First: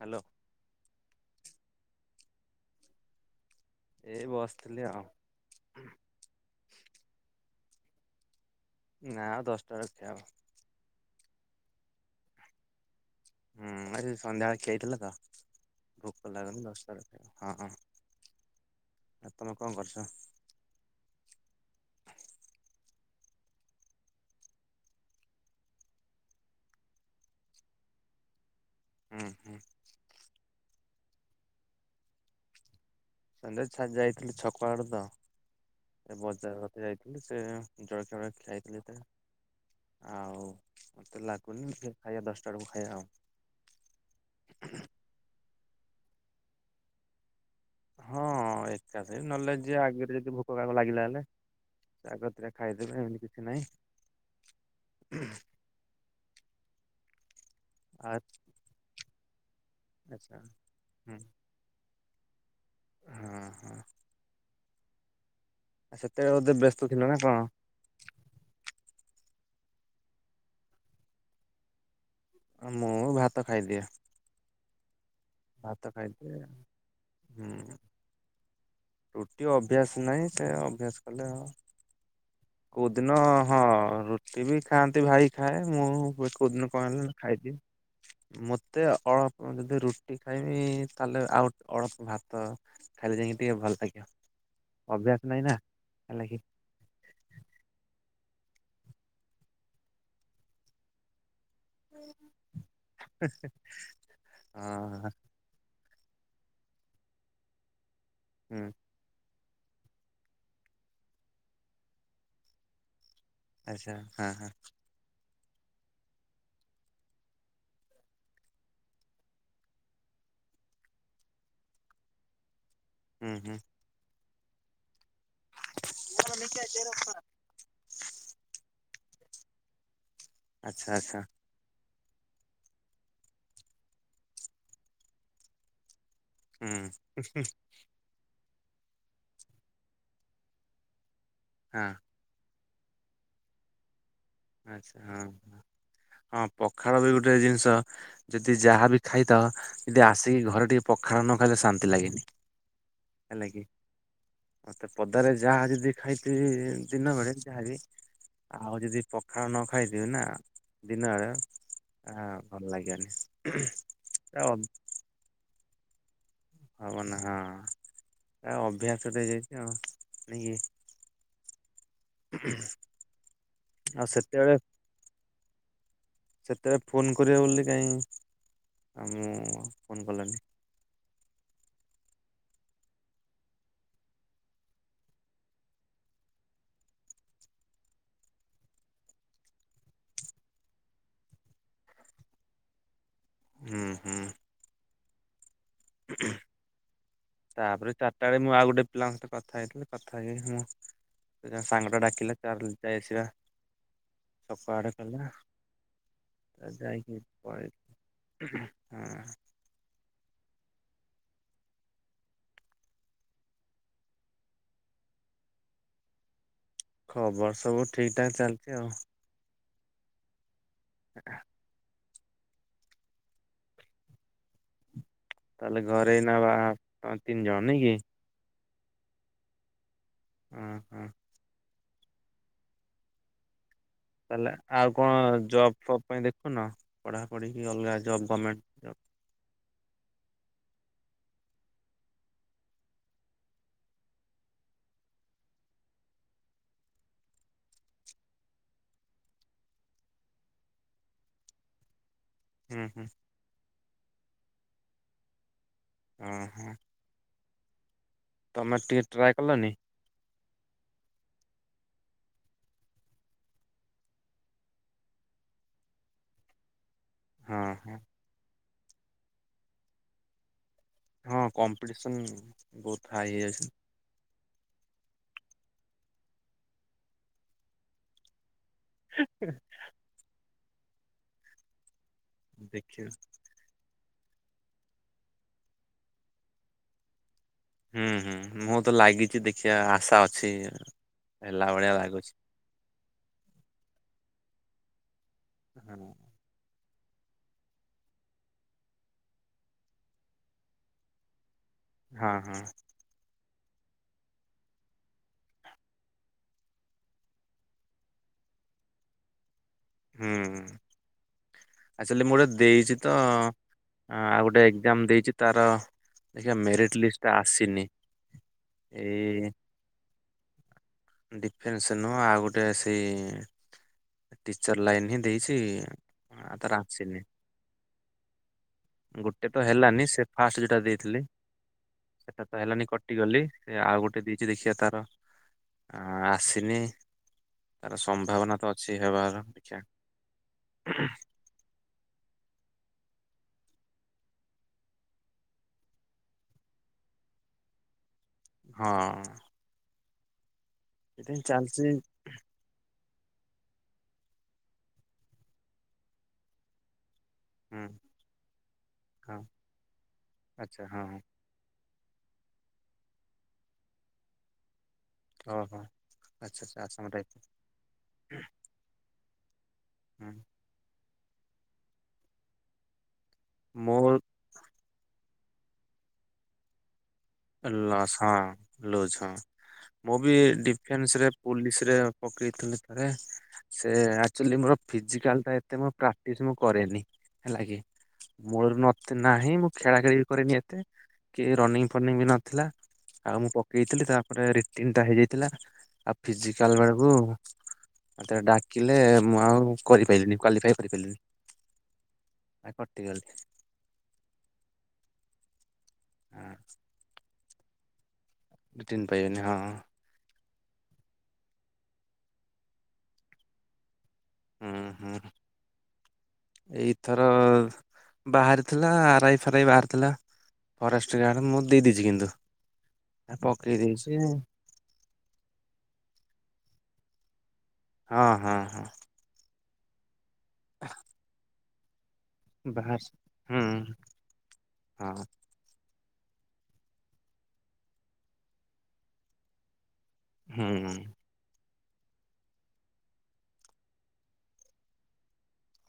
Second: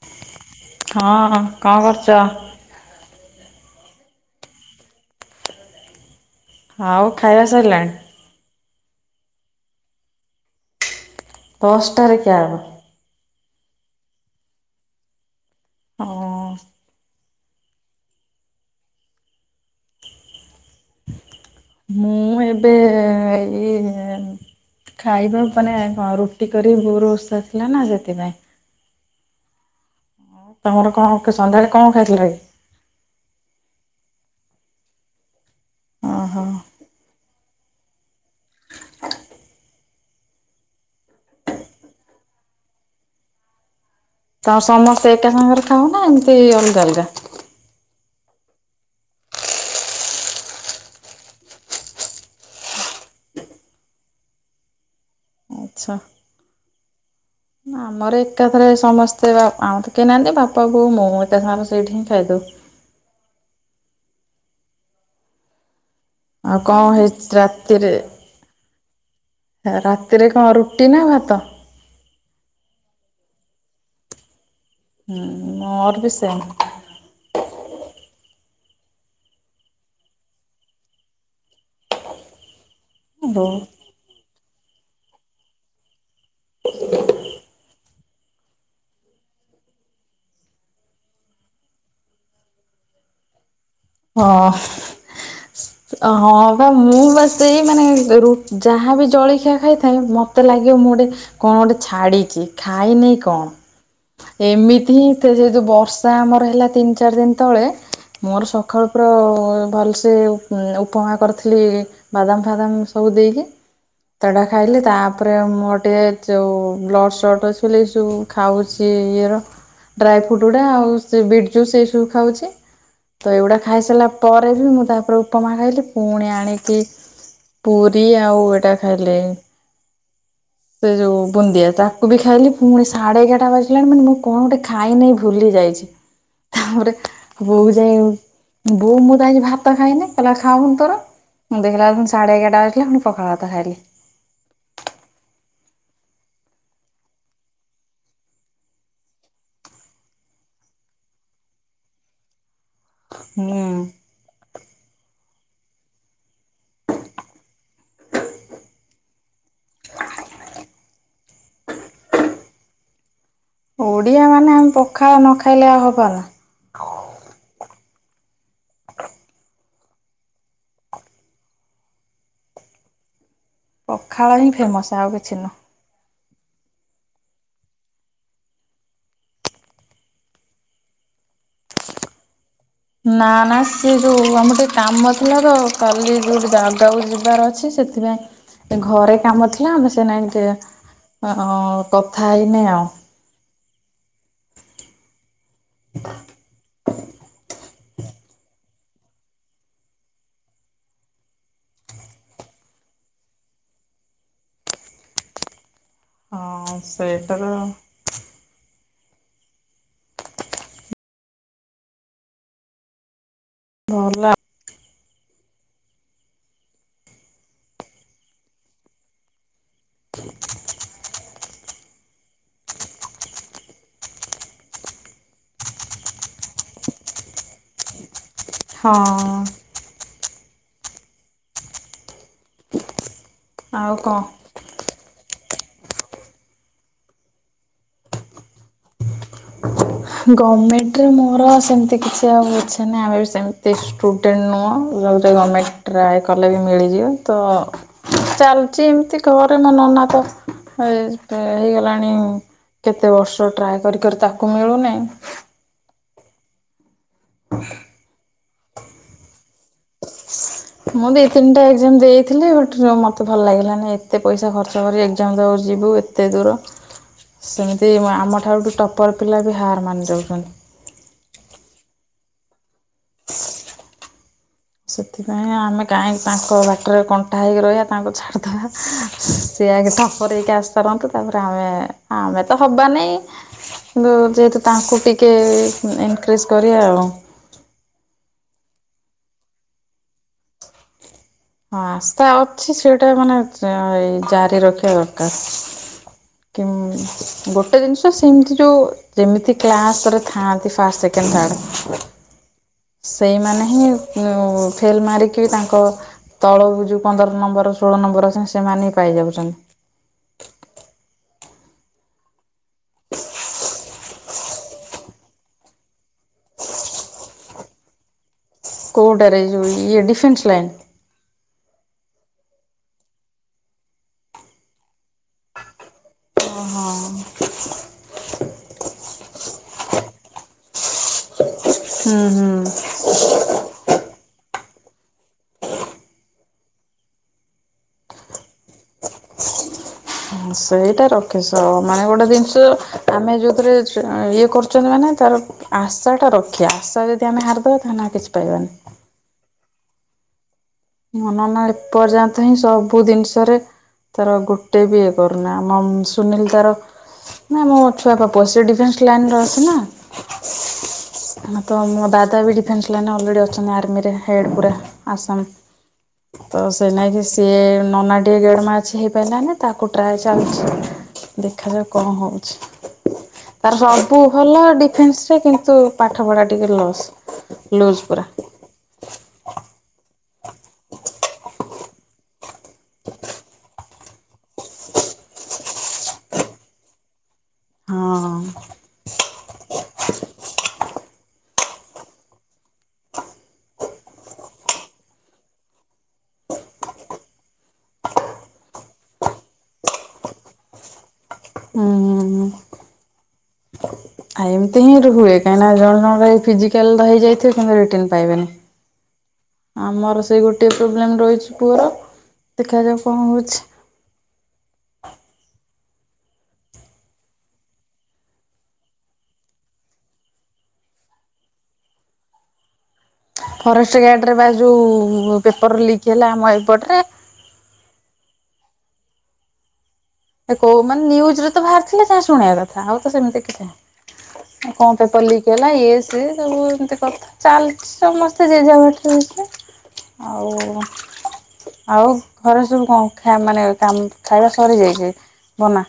Hello ହଁ ହଁ। କଁ କରୁଚ? ଏଇ ବସ୍ ଥିଲି ଆଉ। ଆଉ ଖାଇବା ସାଇଲା? ନା ଆଉ ଦଶଟା ରଖାହବ। ପଷ୍ଟ ରିକା। ହୁଁ ଆଜି ସନ୍ଧ୍ୟାଳେ ଖେଇଥିଲା ତ। ପୋକ ହଁ ଲାଗିଲେ ନଷ୍ଟ। ହଁ ହଁ ତମେ କଣ କରୁଛ? ମୁଁ ଏବେ ଏଇ ଖାଇବା ମାନେ କଣ ରୁଟି କରି ବୋଉ ର ଓଷା ଥିଲାନା ସେଥିପାଇଁ। ହୁଁ ହୁଁ। ପୁଣି କଣ କେ ସନ୍ଧ୍ୟାରେ କଣ ଖାଇଥିଲା କି? କଲେଜ୍ ଛାଡ଼ି ଯାଇଥିଲି ଛକ ଆଡେ ତ। ଏ ଓହୋ ବଜାର ରଖି ଯାଥିଲ। ସେ ଜଳଖିଆ ଗୁଡା ଖିଆଥିଲି ପା ଆଉ ମୋତେ ଲାଗୁନି ଫେ ଖାଇବା ଦଶଟା ବେଳକୁ ଖାଇବା ଆଉ। ତ ସମସ୍ତେ ଏକା ସାଙ୍ଗରେ ଖ ନା ଏମତି ଅଲଗା, ଅଲଗା ହଁ, ଏକାଶ ବି ନହେଲେ ଯି ଆଗରେ ଯଦି ଭୋକ କାହାକୁ ଲାଗିଲା, ହେଲେ ସେ ଆଗତିରେ ଖାଇଦେବେ, ଏମିତି କିଛି ନାହିଁ। ଆଚ୍ଛା, ଆ ଆମର ଏକାଥରେ ସମସ୍ତେ ସେବା ଆଉ ତ କେନାହାନ୍ତି, ଆଚ୍ଛା ବାପାବଉ ମୁଁ ହୁଁ ଏତେ ସାର ସେଇଠି। ଖାଇଦୋଉ। ହଁ, ହଁ ସେତେବେଳେ ବୋଧେ ଆଉ ବ୍ୟସ୍ତ କଣ ଥିଲ ନା ହେଇଛି, କଣ ରାତିରେ। ରାତିରେ କଣ ରୁଟି ନା ଭାତ? ମୁଁ ଭାତ ଖାଇଦିଏ। ହୁଁ, ଭାତ ମୋର ବି ଖାଇଦିଏ ସେମ। ହୁଁ ରୁଟି ଅଭ୍ୟାସ ନାହିଁ, ସେ ଅଭ୍ୟାସ କଲେ, ହବ। କେଉଁଦିନ ରୁ ହଁ, ରୁଟି ବି ଖାଆନ୍ତି, ଭାଇ ଖାଏ, ମୁଁ କୋଉଦିନ କଣ ହେଲି ନା ଖାଇଦିଏ, ମତେ ଅଳପ ଯଦି ରୁଟି ଖାଇମି ତାହେଲେ, ଆଉ ଅଳ୍ପ ଭାତ ଖାଇଲେ ଯାଇକି ଟିକେ ଭଲ ଲାଗିବ ହଁ, ଅଭ୍ୟାସ ନାହିଁ ନା ହେଲା କି ହଁ ବା ମୁଁ, ବା ସେଇ ମାନେ ର ଯାହାବି ଜଳଖିଆ ଖାଇଥାଏ, ମତେ ଲାଗିବ ମୁଁ ଗୋଟେ କଣ ଗୋଟେ ଛାଡିଛି ଖାଇନି, କଣ ଏମିତି ହିଁ ହଁ ସେ ଯୋଉ ବର୍ଷା ତ ଆମର ହେଲା ତିନି, ଚାରି ଦିନ ତଳେ ମୋର ହୁଁ ସ ଭଲସେ ଉପମା କରିଥିଲି, ବାଦାମ, ଫାଦାମ ସବୁ ଦେଇକି, ଆଚ୍ଛା ହଁ ତେ଼ା ହଁ। ଖାଇଲି ତା ତାପରେ ମୋର ଟିକେ ଯୋଉ ବ୍ଲଡ଼ ସଟ ଅଛି, ବୋଲି ଏ ସବୁ ଖାଉଛି, ଇଏର ଡ୍ରାଇ, ଫ୍ରୁଟ୍ ଗୁଡା ଆଉ ସେ ବିଟ୍ ଜୁସ୍ ଏଇ ସବୁ ଖାଉଛି। ତ ହୁଁ ଏଗୁଡ଼ା ହୁଁ ଖାଇସାରିଲା ପରେ ବି, ମୁଁ ତାପରେ ଉପପମା ଖାଇଲି, ପୁଣି ଆଣିକି ପୁରୀ ଆଉ ଏଇଟା ଖାଇଲେ, ସେ ଆଚ୍ଛା ଆଚ୍ଛା ଯୋଉ ବୁନ୍ଦିଆ ତା କ ବି ଖାଇଲି, ପୁଣି ସାଢେ ଏଗାରଟା ବାଜିଲାଣି, ମାନେ ମୁଁ କଣ ଗୋଟେ ଖାଇନାଇ ଭୁଲି ଯାଇଛି। ହୁଁ ତାପରେ ହଁ। ବଉ ଯାଇ ବୋଉ ମୁଁ ତ ଆଜି ଭାତ ଖାଇନି, କହିଲା ଖାାଉନୁ, ତୋର ମୁଁ ଦେଖିଲା, ବେଳକୁ ସାଢେ ଏଗଟା ପୁଣି, ପଖାଳ ଭାତ ଖାଇଲି। ଆଛା, ହଁ, ହଁ ପଖାଳ ବି ଗୋଟେ ଜିନିଷ, ଯଦି ଯାହା ବି ଖାଇଥା ଯଦି ଆସିକି, ଘରେ ଟିକେ ପଖାଳ ନ ଖାଇଲେ ଶାନ୍ତି ଲାଗେନି। ହେଲେ କିି ହୁଁ ମତେ ପଦାରେ ଯାହା ଯଦି ଖାଇଥିବି ଦିନ ବେଳେ ଯାହାକି ଆଉ ଯଦି ପଖାଳ ନ ଖାଇଥିବି ନା ଦିନ ବେଳେ ଆ ଭଲ ଲାଗିବନି। ଓଡିଆ ମାନେ ଆମେ ପଖାଳ ନ ଖାଇଲେ ଆଉ ହବ୍ [unintelligible] ଆ ଅଭ୍ୟାସଟେ ହେଇଯାଇଚି ଆଉ। [unintelligible] [unintelligible] ଆଉ ପଖାଳ ହିଁ ସେତେବେଳେ ଫେମସ ଆଉ କିଛି ନୁହଁ। ସେତେବେଳେ ଫୋନ୍ କରିବ ବୋଲି କାଇଁ ଆ ମୁଁ ଫୋନ୍ କଲାନି। ନା ନା ସିଏ ଯୋଉ ଆମର ଟିକେ କାମ ଥିଲା ତ କାଲି ଯୋଉ ଜାଗାକୁ ଯିବାର ଅଛି ସେଥିପାଇଁ ଘରେ କାମ ଥିଲା ଆମେ ସେ ନାଇଁ ଟିକେ ଅଁ କଥା ହେଇନି ଆଉ। ହୁଁ ହୁଁ। [unintelligible] ତାପରେ ଚାରିଟା ବେଳେ ମୁଁ ଆଉ ଗୋଟେ ପିଲାଙ୍କ ସହିତ କଥା ହେଇଥିଲି କଥା ହେଇକି ମୁଁ ଜଣେ ସାଙ୍ଗଟେ ଡାକିଲେ ଚାଲ ଯାଇ ଆସିବା ଛକ ଆଡେ ହଁ ସ୍ଵେଟର ହୁଁ। [unintelligible] ଖବର ସବୁ ଠିକ ଠାକ ଚାଲିଚି ଆଉ। [unintelligible] ତାହେଲେ ଘରେ ନବା ତମେ ତିନି ଜଣ ନାଇଁ କି? ହଁ। ହୁଁ ହୁଁ। ଆଉ କଣ? ତାହେଲେ ଆଉ କଣ ଜବ୍ ଫବ୍ ପାଇଁ ଦେଖୁନ ପଢାପଢି କି ଅଲଗା ଜବ୍ ଗମେଣ୍ଟ ଜବ। ଗମେଣ୍ଟରେ ମୋର ସେମିତି କିଛି ଆଉ ଇଚ୍ଛା ନାହିଁ ଆମେ ବି ସେମିତି ଷ୍ଟୁଡେଣ୍ଟ ନୁହଁ ଯେଉଁଥିରେ ଆମେ ଟ୍ରାଏ କଲେ ବି ମିଳିଯିବ ତ ଚାଲୁଚି ଏମିତି ଘରେ ମୋର ନନା ତ ହେଇଗଲାଣି ହୁଁ ହୁଁ କେତେ ବର୍ଷ ଟ୍ରାଏ କରି କରି ତାକୁ ମିଳୁନି? [unintelligible] ଉଁ ହଁ। [unintelligible] ତମେ ଟିଏ ଟ୍ରାଏ କଲନି? ମୁଁ ବି ତିନିଟା ଏକ୍ଜାମ ଦେଇଥିଲି ବଟ୍ ମୋତେ ଭଲ ଲାଗିଲାନି ଏତେ ପଇସା ଖର୍ଚ୍ଚ କରି ଏକ୍ଜାମ ଦବାକୁ ଯିବୁ ଏତେ ଦୂର ହଁ ସେମିତି ହଁ ଆମଠାରୁ ଠୁ ଟପର୍ ପିଲା ବି ହାର ମାନିଯାଉଚନ୍ତି। ହଁ କମ୍ପିଟିସନ ବହୁତ ହାଇ ଏସ୍। ସେଥିପାଇଁ ଆମେ କାହିଁକି ତାଙ୍କ ବାଟରେ କଣ୍ଟା ହେଇକି ରହିବା ତାଙ୍କୁ ଛାଡିଦବା। ସେ ଆଗେ ଟପର ହେଇକି ଆସି ରନ୍ତୁ ତାପରେ ଆମେ ଆମେ ତ ଦେଖିବା ହବାନାଇ କିନ୍ତୁ ଯେହେତୁ ତାଙ୍କୁ ଟିକେ ଇନକ୍ରିଜ୍ କରିବା ଆଉ। ହୁଁ ହୁଁ ମୁଁ ତ ଲାଗିଛି ଦେଖିବା ଆଶା ଅଛି। ହେଲା ହଁ ଭଳିଆ ଆସ୍ତା ଲାଗୁଛି। ଅଛି ସେଟା ମାନେ ଏଇ ଜାରି ରଖି ଦରକର [inaudible] ଗୋଟେ ଜିନିଷ ସେମିତି ଯେଉଁ ଯେମିତି କ୍ଲାସ୍ରେ ଥାଆନ୍ତି ଫାଷ୍ଟ ସେକେଣ୍ଡ ଥାର୍ଡ଼। ହଁ ହଁ ଫେଲ ମାରିକି ତାଙ୍କ ତଳକୁ ଯଉ ପନ୍ଦର ନମ୍ବର ଷୋହଳ ନମ୍ବର ଅଛନ୍ତି ସେମାନେ ହିଁ ପାଇଯାଉଛନ୍ତି ହୁଁ ଆସ ମୋର ଦେଇଛି ତ ଆଉ ଗୋଟେ ଏଜାମ ଦେଇଛି ତାର ଦେଖିବା ମେରିଟ ଲିଷ୍ଟ ଟା ଆସିନି କଉଡରେ ଏଇ ଯ ଡିଫେନ୍ସ ପ୍ଲନ୍ତ ଡିଫେନ୍ସ ନୁହଁ ଆଉ ଗୋଟେ ସେଇ ଟିଚର ଲାଇନ ହିଁ ଦେଇଛି ତାର ଆସୁନି ଗୋଟେ ତ ହେଲାନି ସେ ଫାଷ୍ଟ ଯେୋଟା ଦେଇଥିଲି ହୁଁ ସେଟା ହୁଁ। ତ ହେଲାନି କଟିଗଲି ସେ ଆଉ ଗୋଟେ ଦେଇଛି ଦେଖିବା ତାର ଆସିନି ତାର ସମ୍ଭାବନା ତ ଅଛି ହେବାର ଆା ସେଇଟା ରଖିସ ମାନେ ଗୋଟେ ଜିନିଷ ଆମେ ଯେଉଁଥିରେ ଇଏ କରୁଛନ୍ତି ମାନେ ତାର ଆଶାଟା ରଖିବା ଆଶା ଯଦି ଆମେ ହାରିଦେବା ତାହେଲେ ନା କିଛି ପାଇବାନି। ହଁ ସେଥିପାଇଁ ହନ ନା ଚାଲିଛି ଏପର୍ଯ୍ୟନ୍ତ ହିଁ ସବୁ ସବୁ ଜିନିଷରେ ତାର ଗୋଟେ ବି ଇଏ କରୁନା ଆମ ସୁନୀଲ ତର ନା ମୋ ହୁଁ ଛୁଆ ବାପୁ ଅ ସେ ଡିଫେନ୍ସ ହଁ ଲାଇନରେ ଅଛିେ ଆଚ୍ଛା ହଁ ହଁ ନା ତ ଦାଦା ବି ଡିଫେନ୍ସ ଲାଇନ ଅଲରେଡି ଅଛନ୍ତି ଆର୍ମିରେ ହେଡ୍ ପୁରା ଆସାମ ଓ ହୋ ତ ସେ ନାଇକି ସିଏ ନନାଟିଏ ଗରମା ଅଛି ହେଇ ପିଲ ନା ତାକୁ ଟ୍ରାଏ ହୁଁ। ଚାଲିଛି ଦେଖାଯାଉ କଣ ହେଉଛି ତାର ମୋର ସବୁ ଭଲ ଡିଫେନ୍ସ ସେ କିନ୍ତୁ ପାଠପଢ଼ା ଟିକେ ଲସ୍ ଅଲା ଲୁଜ୍ ପୁରା ହଁ ଲୋଜ ହଁ ମୁଁ ବି ଡିଫେନ୍ସ ରେ ପୋଲିସରେ ପକେଇ ତଲିାରେ ଆଚୁଲି ମୋର ଫିଜିକାଲ ଟା ଏତେ ମୋର ପ୍ରାକ୍ଟିସ୍ ମୁଁ କରେନି ହେଲା କି ହଁ ମୂଳରୁ ନଥି ନାହିଁ ମୁଁ ଖେଳା ଖେଳି ଵି କରେନି ଏତେ କି ରନିଂ ଓପନିଙ୍ଗ ବି ନଥିଲା ଆଉ ମୁଁ ପକେଇଥିଲି ତାପରେ ରିଟିନ୍ଟା ହେଇଯାଇଥିଲା, ଆଉ ଫିଜିକାଲ ବେଳକୁ ମତେ ଡାକିଲେ ମୁଁ ଆଉ କରିପାରିଲିନି କ୍ୱାଲିଫାଏ କରିପାରିଲିନି ହୁଁ ହୁଁ ହୁଁ କଟିଗଲି। ଆ ଏମିତି ହିଁ ରୁଏ କାହିଁକିନା ଜଣେ କଣ ଫିଜିକାଲ ଟା ହେଇଯାଇଥିବ ରିଟିନ୍‌ ପାଇବେନି ରିଟିନ୍ ପାଇବେନି ହଁ ଆମର ସେ ଗୋଟେ [unintelligible] ହୁଁ ହୁଁ ଏଇଥର ବାହାରିଥିଲା ଆରାଇ ଫାରାଇ ବାହାରିଥିଲା, ଫରେଷ୍ଟ ଗାର୍ଡ ମୁଁ ଦେଇ ଦେଇେଇଛି କିନ୍ତୁ ପକେଇ ଫରେଷ୍ଟ ଦେଇଛି ଗାର୍ଡରେ ବା ଯୋଉ ପେପର ଲିକ୍ ହେଲା ଆମ ଏପଟରେ ହଁ ହଁ ହଁ କ ମାନେ ନ୍ୟୁଜ ରେ ବାହାରିଥିଲେ। ଶୁଣିବା କଥା ଆଉ ବାହାରି ତ ସେମିତି ହୁଁ କିଛି ନାଇଁ ଆଉ କଣ ହଁ ପେପର ଲିକ୍ ହେଲା ଇଏ ସିଏ ସେ ସବୁ ଏମିତି କଥା ଚାଲିଛି ସମସ୍ତେ ଜେଝା ବାଟରେ ଜେଝେ ହୁଁ। ଆଉ ଘରେ ସବୁ କଣ ଖା ମାନେ କାମ ଖାଇବା ସରି ଯାଇଛି? ବନା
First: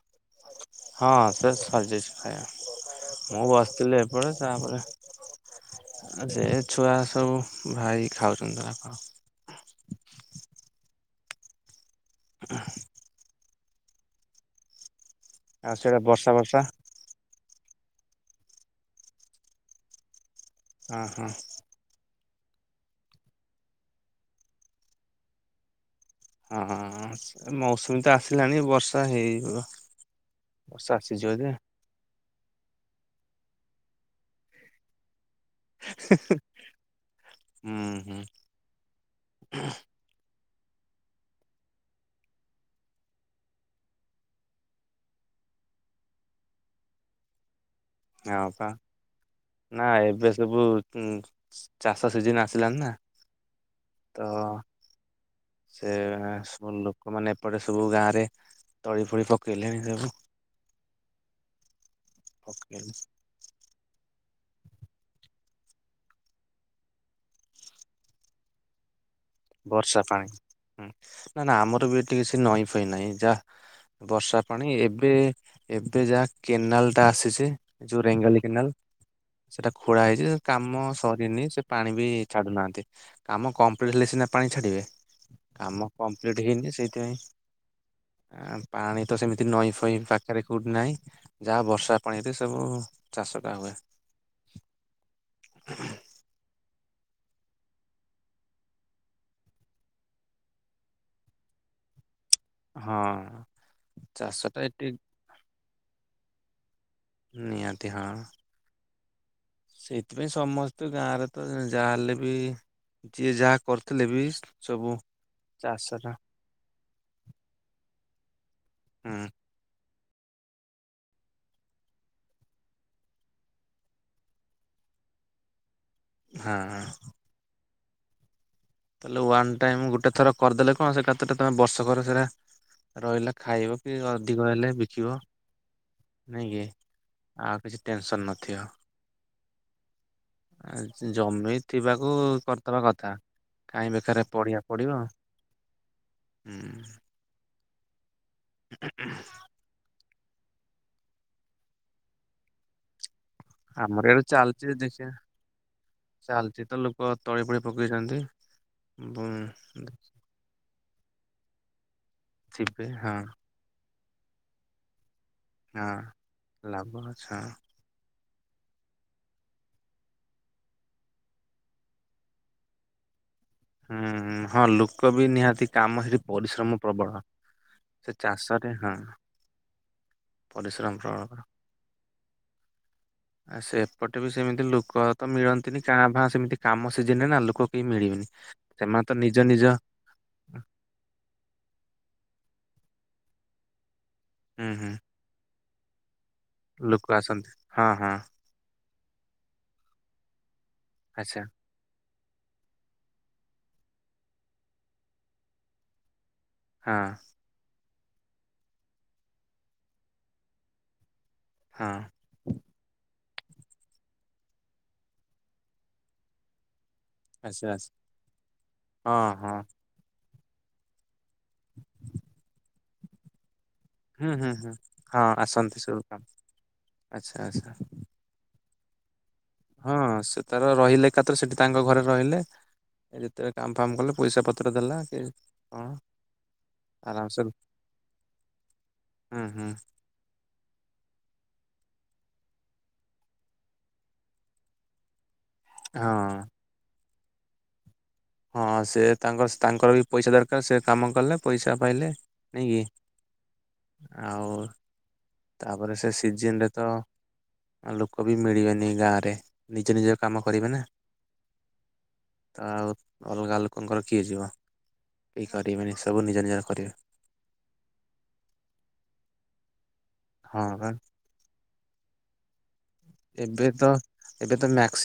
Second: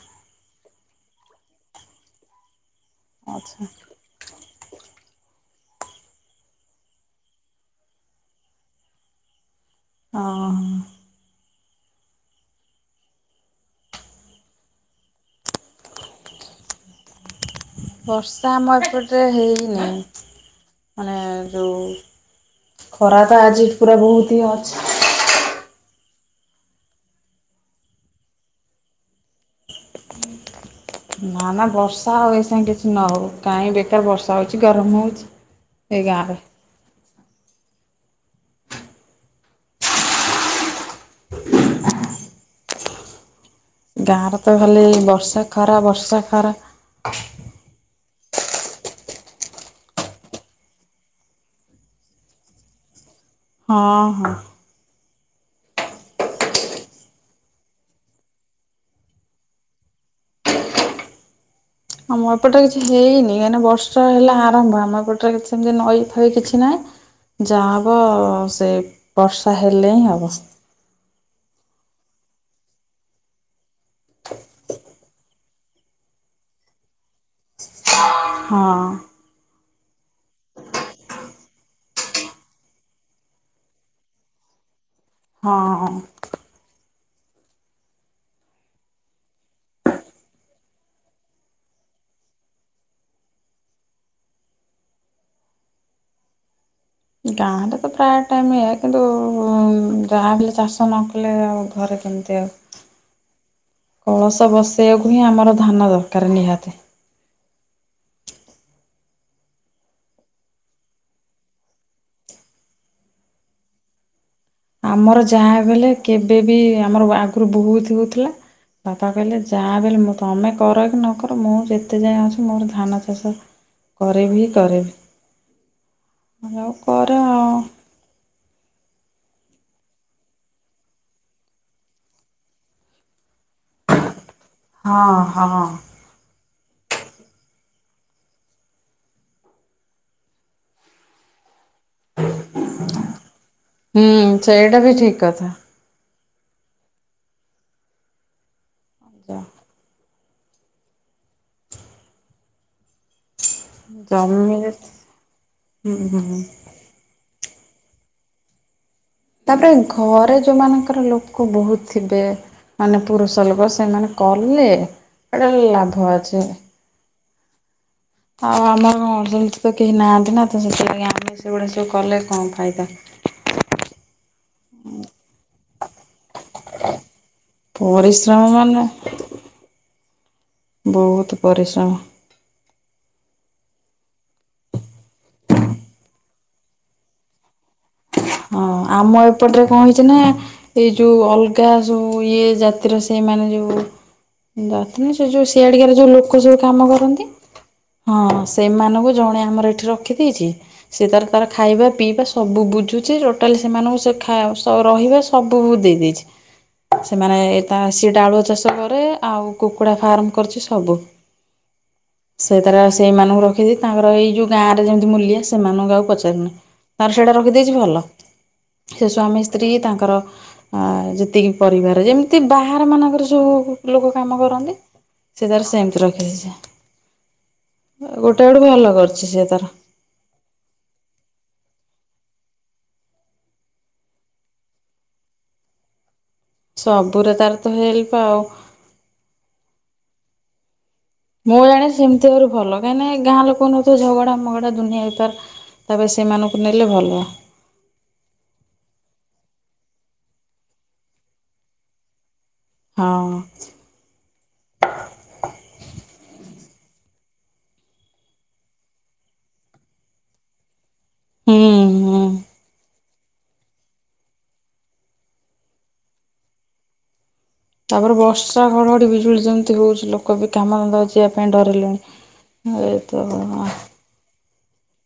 ହଁ ସେ ସରି ଯାଇଛି ଖାଇବା। ମୁଁ ଆଚ୍ଛା ବସିଥିଲି ଏପଟେ ତାପରେ ସେ ଛୁଆ ସବୁ ଭାଇ ଖାଉଛନ୍ତି ତା ହଁ। ଉଁ ହୁ। ଆଉ ସେଇଟା ବର୍ଷା ବର୍ଷା ବର୍ଷା ଆମ ଏପଟେ ହେଇନି। ହଁ ମାନେ ହଁ ଯୋଉ ଖରା ତ ଆଜି ପୁରା ବହୁତ ହିଁ ଅଛି। ହଁ ମୌସୁମୀ ତ ଆସିଲାଣି ବର୍ଷା ହେଇପିବ। ନା ନା ବର୍ଷା ହଉ ଏଇ ସାଙ୍ଗ କିଛି ନ ହଉ କାଇଁ ବେ ଏ ବର୍ଷା ହେଉଛି ଗରମ ହେଉଛି। ଏଗାର। ହୁଁ ହୁଁ। ଗାଁରେ ତ ଖାଲି ବର୍ଷା ଖରା ବର୍ଷା ଖରା ହଁ ପା ନା ଏବେ ସବୁ ଚାଷ ସିଜନ ଆସିଲାଣି ନା ହଁ ହଁ। ତ ସେ ସବୁ ଲୋକମାନେ ଏପଟେ ସବୁ ଗାଁରେ ତଳି ଫୋଳି ପକେଇଲେଣି ସବୁ। ହଁ ମଁ ଏପଟ କିଛି ପକେଇଲେ ହେଇନି କାହିଁକି ବର୍ଷ ହେଲା ଆରମ୍ଭ ଆମ ପଟରେ ସେମତି ନଈ ଫଇ କିଛି ନାହିଁ ଯାହାହବ ସେ ବର୍ଷା ହେଲେ ବର୍ଷା ହିଁ ହବ ପାଣି ନା ନା ଆମର ବି। କିଛି ନଈ ପଇନାହିଁ ଯାହା ବର୍ଷା ପାଣି ଏବେ ଏବେ ଯାହା କେନାଲ ଟା ଆସିଛି ଯୋଉ ରେଙ୍ଗାଲି ହଁ କେନାଲ ସେଟା ଖୋଳା ହେଇଛି କାମ ସରିନି ସେ ପାଣି ବି ଛାଡୁନାହାନ୍ତି କାମ କମ୍ପ୍ଲିଟ ହେଲେ ସିନା। ପାଣି ଛାଡ଼ିବେ। କାମ ହଁ। କମ୍ପ୍ଲିଟ ହେଇନି ସେଇ। ପାଣି ତ ସେମିତି ନଈ ଫଇ ପାଖରେ କେଉଠି ନାହିଁ ଯାହା ବର୍ଷା ପାଣିରେ ସବୁ ଚାଷ ଟା ହୁଏ। ଗାଁରେ ତ ପ୍ରାୟ ଟାଇମ ଇ କିନ୍ତୁ ଯାହା ହେଲେ ଚାଷ ନ କଲେ ଆଉ ଘରେ କେମିତି ହଁ କଳସ ଚାଷଟା ଏଠି ବସେଇବାକୁ ହିଁ ଆମର ଧାନ ଦରକାର ନିହାତି। ନିଆତି ହଁ। ସେଇଥିପାଇଁ ସମସ୍ତେ ଗାଁରେ ତ ଯାହାହଲେ ବି ଯିଏ ଯାହା କରିଥିଲେ ବି ସବୁ ଆମର ଯାହା ବିଲେ ଚାଷ ଟା କେବେବି ଆମର ଆଗରୁ ବହୁତ ହଉଥିଲା। ବାପା ହୁଁ କହିଲେ ଯାହା ବି ହେଲେ ମୋତ ତୋମେ କର କି ନ କର ମୁଁ ଯେତେ ଯାଏଁ ଅଛି ମୋର ଧାନ ଚାଷ କରିଭି ହିଁ କରିଭି। [unintelligible] ଆଉ ହଁ କର। ତାହେଲେ ୱାନ୍ ଟାଇମ୍ ଗୋଟେ ଥର କରିଦେଲେ କଣ ସେ କାତଟା ତୋମେ ବର୍ଷକର ସେଟା ରହିଲା। ଖାଇବ କି ଅଧିକ ହେଲେ ବିକିବ। ହଁ ହଁ ନାଇଁ କି, ଆଉ କିଛି ଟେନସନ୍ ନଥିବ। ଆଉ ସେ ଜମି ଥିବାକୁ କରିଦବା କଥା। କାହିଁ ହୁଁ ବେକାରରେ ପଢିଆ ସେଇଟା ବି ପଡିବ ଠିକ କଥା। ହୁଁ। [unintelligible] ଆମର ଏବେ ଜମି ଚାଲିଚି ଯେତେ ଦେଖିବା ହୁଁ ହୁଁ। ଚାଲିଚି ତ ଲୋକ ତଳି ଫଳି ପକେଇଛନ୍ତି। ତାପରେ ଘରେ ଯୋଉ ମାନକ ର ଲୋକ ବହୁତ ଥିବେ ଥିବେ ମାନେ ହଁ ପୁରୁଷ ଲୋକ ସେମାନେ କଲେ ଏଇଟା ଲାଭ ଅଛି। ଛା ଆଉ ଆମର କଣ ବହିତ କେହି ନାହାନ୍ତି ନା। ତ ସେଥିଲାଗି ଆମେ ସେଉଡା ସବୁ କଲେ କଣ ଫାଇଦା। ହୁଁ ହଁ ଲୋକ ବି ନିହାତି କାମ ସେଠଇ ପରିଶ୍ରମ ପ୍ରବଳ ସେ ପରିଶ୍ରମ ଚାଷରେ, ମାନେ ହଁ ପରିଶ୍ରମ ବହୁତ ପ୍ରବଳ। ପରିଶ୍ରମ। ଆ, ସେପଟେ ବି ସେମିତି ଲୋକ ତ ମିଳନ୍ତିନି କାଁ ଭାଁ ସେମିତି କାମ ସିଜନ ରେ ନା ଲୋକ କେହି ମିଳିବେନି। ହଁ ସେମାନେ ତ ଆମ ନିଜ ଏପଟରେ ନିଜ କଣ ହେଇଚି ନା ଏଇ ଯୋଉ ଅଲଗା ସବୁ ଇଏ ଜାତିର ସେ ସେଇମାନେ ଯୋଉ ହୁଁ ହୁଁ ଜାତି ନାଇଁ ସେ ଯୋଉ ସି ସିଆଡିକାର ଯୋଉ ଲୋ ଲୋକ ଯୋଉ କାମ କରନ୍ତି ହଁ ସେମାନଙ୍କୁ ଜଣେ ଆମର ଏଠି ରଖିଦେଇଚି। ସେ ତାର ଆଚ୍ଛା ତାର ଖାଇବା ପିଇବା ସ ସବୁ ବୁଝୁ ଟୋଟାଲି ସେମାନଙ୍କୁ ସେ ଖ ରହିବା ସବୁ ଦେଇ ଦେଇେଇଛି ହଁ ସେମାନେ ଏ ତା ସେ ଡାଳୁଅଳ ଚାଷ କରେ ଆଉ କୁକୁଡ଼ା ଫାର୍ମ କରିଛି ସବୁ ହଁ ସେ ତାର ସେଇମାନଙ୍କୁ ରଖିଦି ତାଙ୍କର ଏଇ ଯୋଉ ଗାଁ ରେ ଯେମିତି ମୂଲିଆ ସେମାନଙ୍କୁ ଆକୁ ପଚାରୁନି ତାର ସେଇଟା ଆଚ୍ଛା ରଖିଦେଇଛି ଆଚ୍ଛା ଭଲ ସେ ହଁ ସ୍ଵାମୀ ହଁ ସ୍ତ୍ରୀ ତାଙ୍କର ଯେତିକି ପରିବାର ଯେମିତି ବାହାର ମାନଙ୍କର ସବୁ ଲୋକ ହୁଁ କାମ ହୁଁ ହୁଁ କରନ୍ତି ହଁ ସେ ତାର ଆସନ୍ତି ସବୁ ସେମିତି କାମ ରଖିଛି ସେ ଆଚ୍ଛା ଆଚ୍ଛା ଗୋଟେ ଆଡୁ ଭଲ କରିୁଛି ହଁ ସେ ତାର ରହିଲେ ଏକାତ୍ର ସେଠି ତାଙ୍କ ଘରେ ରହିଲେ ଯେତେବେଳେ କାମଫାମ କଲେ ପଇସା ପତ୍ର ଦେଲା କି କଣ ସବୁରେ ଆରାମସେ ତାର ତ ହେଲ୍ପ ଆଉ ହୁଁ ହୁଁ ମୁଁ ଜାଣେ ସେମିତି ଆରି ଭଲ କାହିଁକି ଗାଁ ଲୋକ ନଥିବ ଝଗଡା ମଗଡା ଦୁନିଆ ଭିତାର ତାପରେ ହଁ ସେମାନଙ୍କୁ ନେଲେ ଭଲ ହଁ ସେ ତାଙ୍କର ତାଙ୍କର ବି ପଇସା ଦରକାର ସେ କାମ କଲେ ପଇସା ପାଇଲେ ନାଇଁ ହଁ କି ଆଉ ତାପରେ ସେ ସିଜିନ ରେ ତ ଲୋକ ବି ମିଳିବେନି ଗାଁରେ ନିଜ ନିଜ କାମ କରିବେ ନା ହୁଁ ହୁଁ। ତ ଆଉ ଅଲଗା ଲୋକଙ୍କର କିଏ ଯିବ କିଏ କରିବେନି ସବୁ ନିଜ ନିଜର କରିବେ ତାପରେ ବର୍ଷା ଘଡଘଡି ବିଜୁଳି ଯେମିତି ହଉଛି ଲୋକ ବି ହଁ ବା କାମଧନ୍ଦାକୁ ଯିବା ପାଇଁ ଡରିଲେଣି ଏ ତ ଏବେ ତ ଏବେ ତ ମ୍ୟାକ୍ସି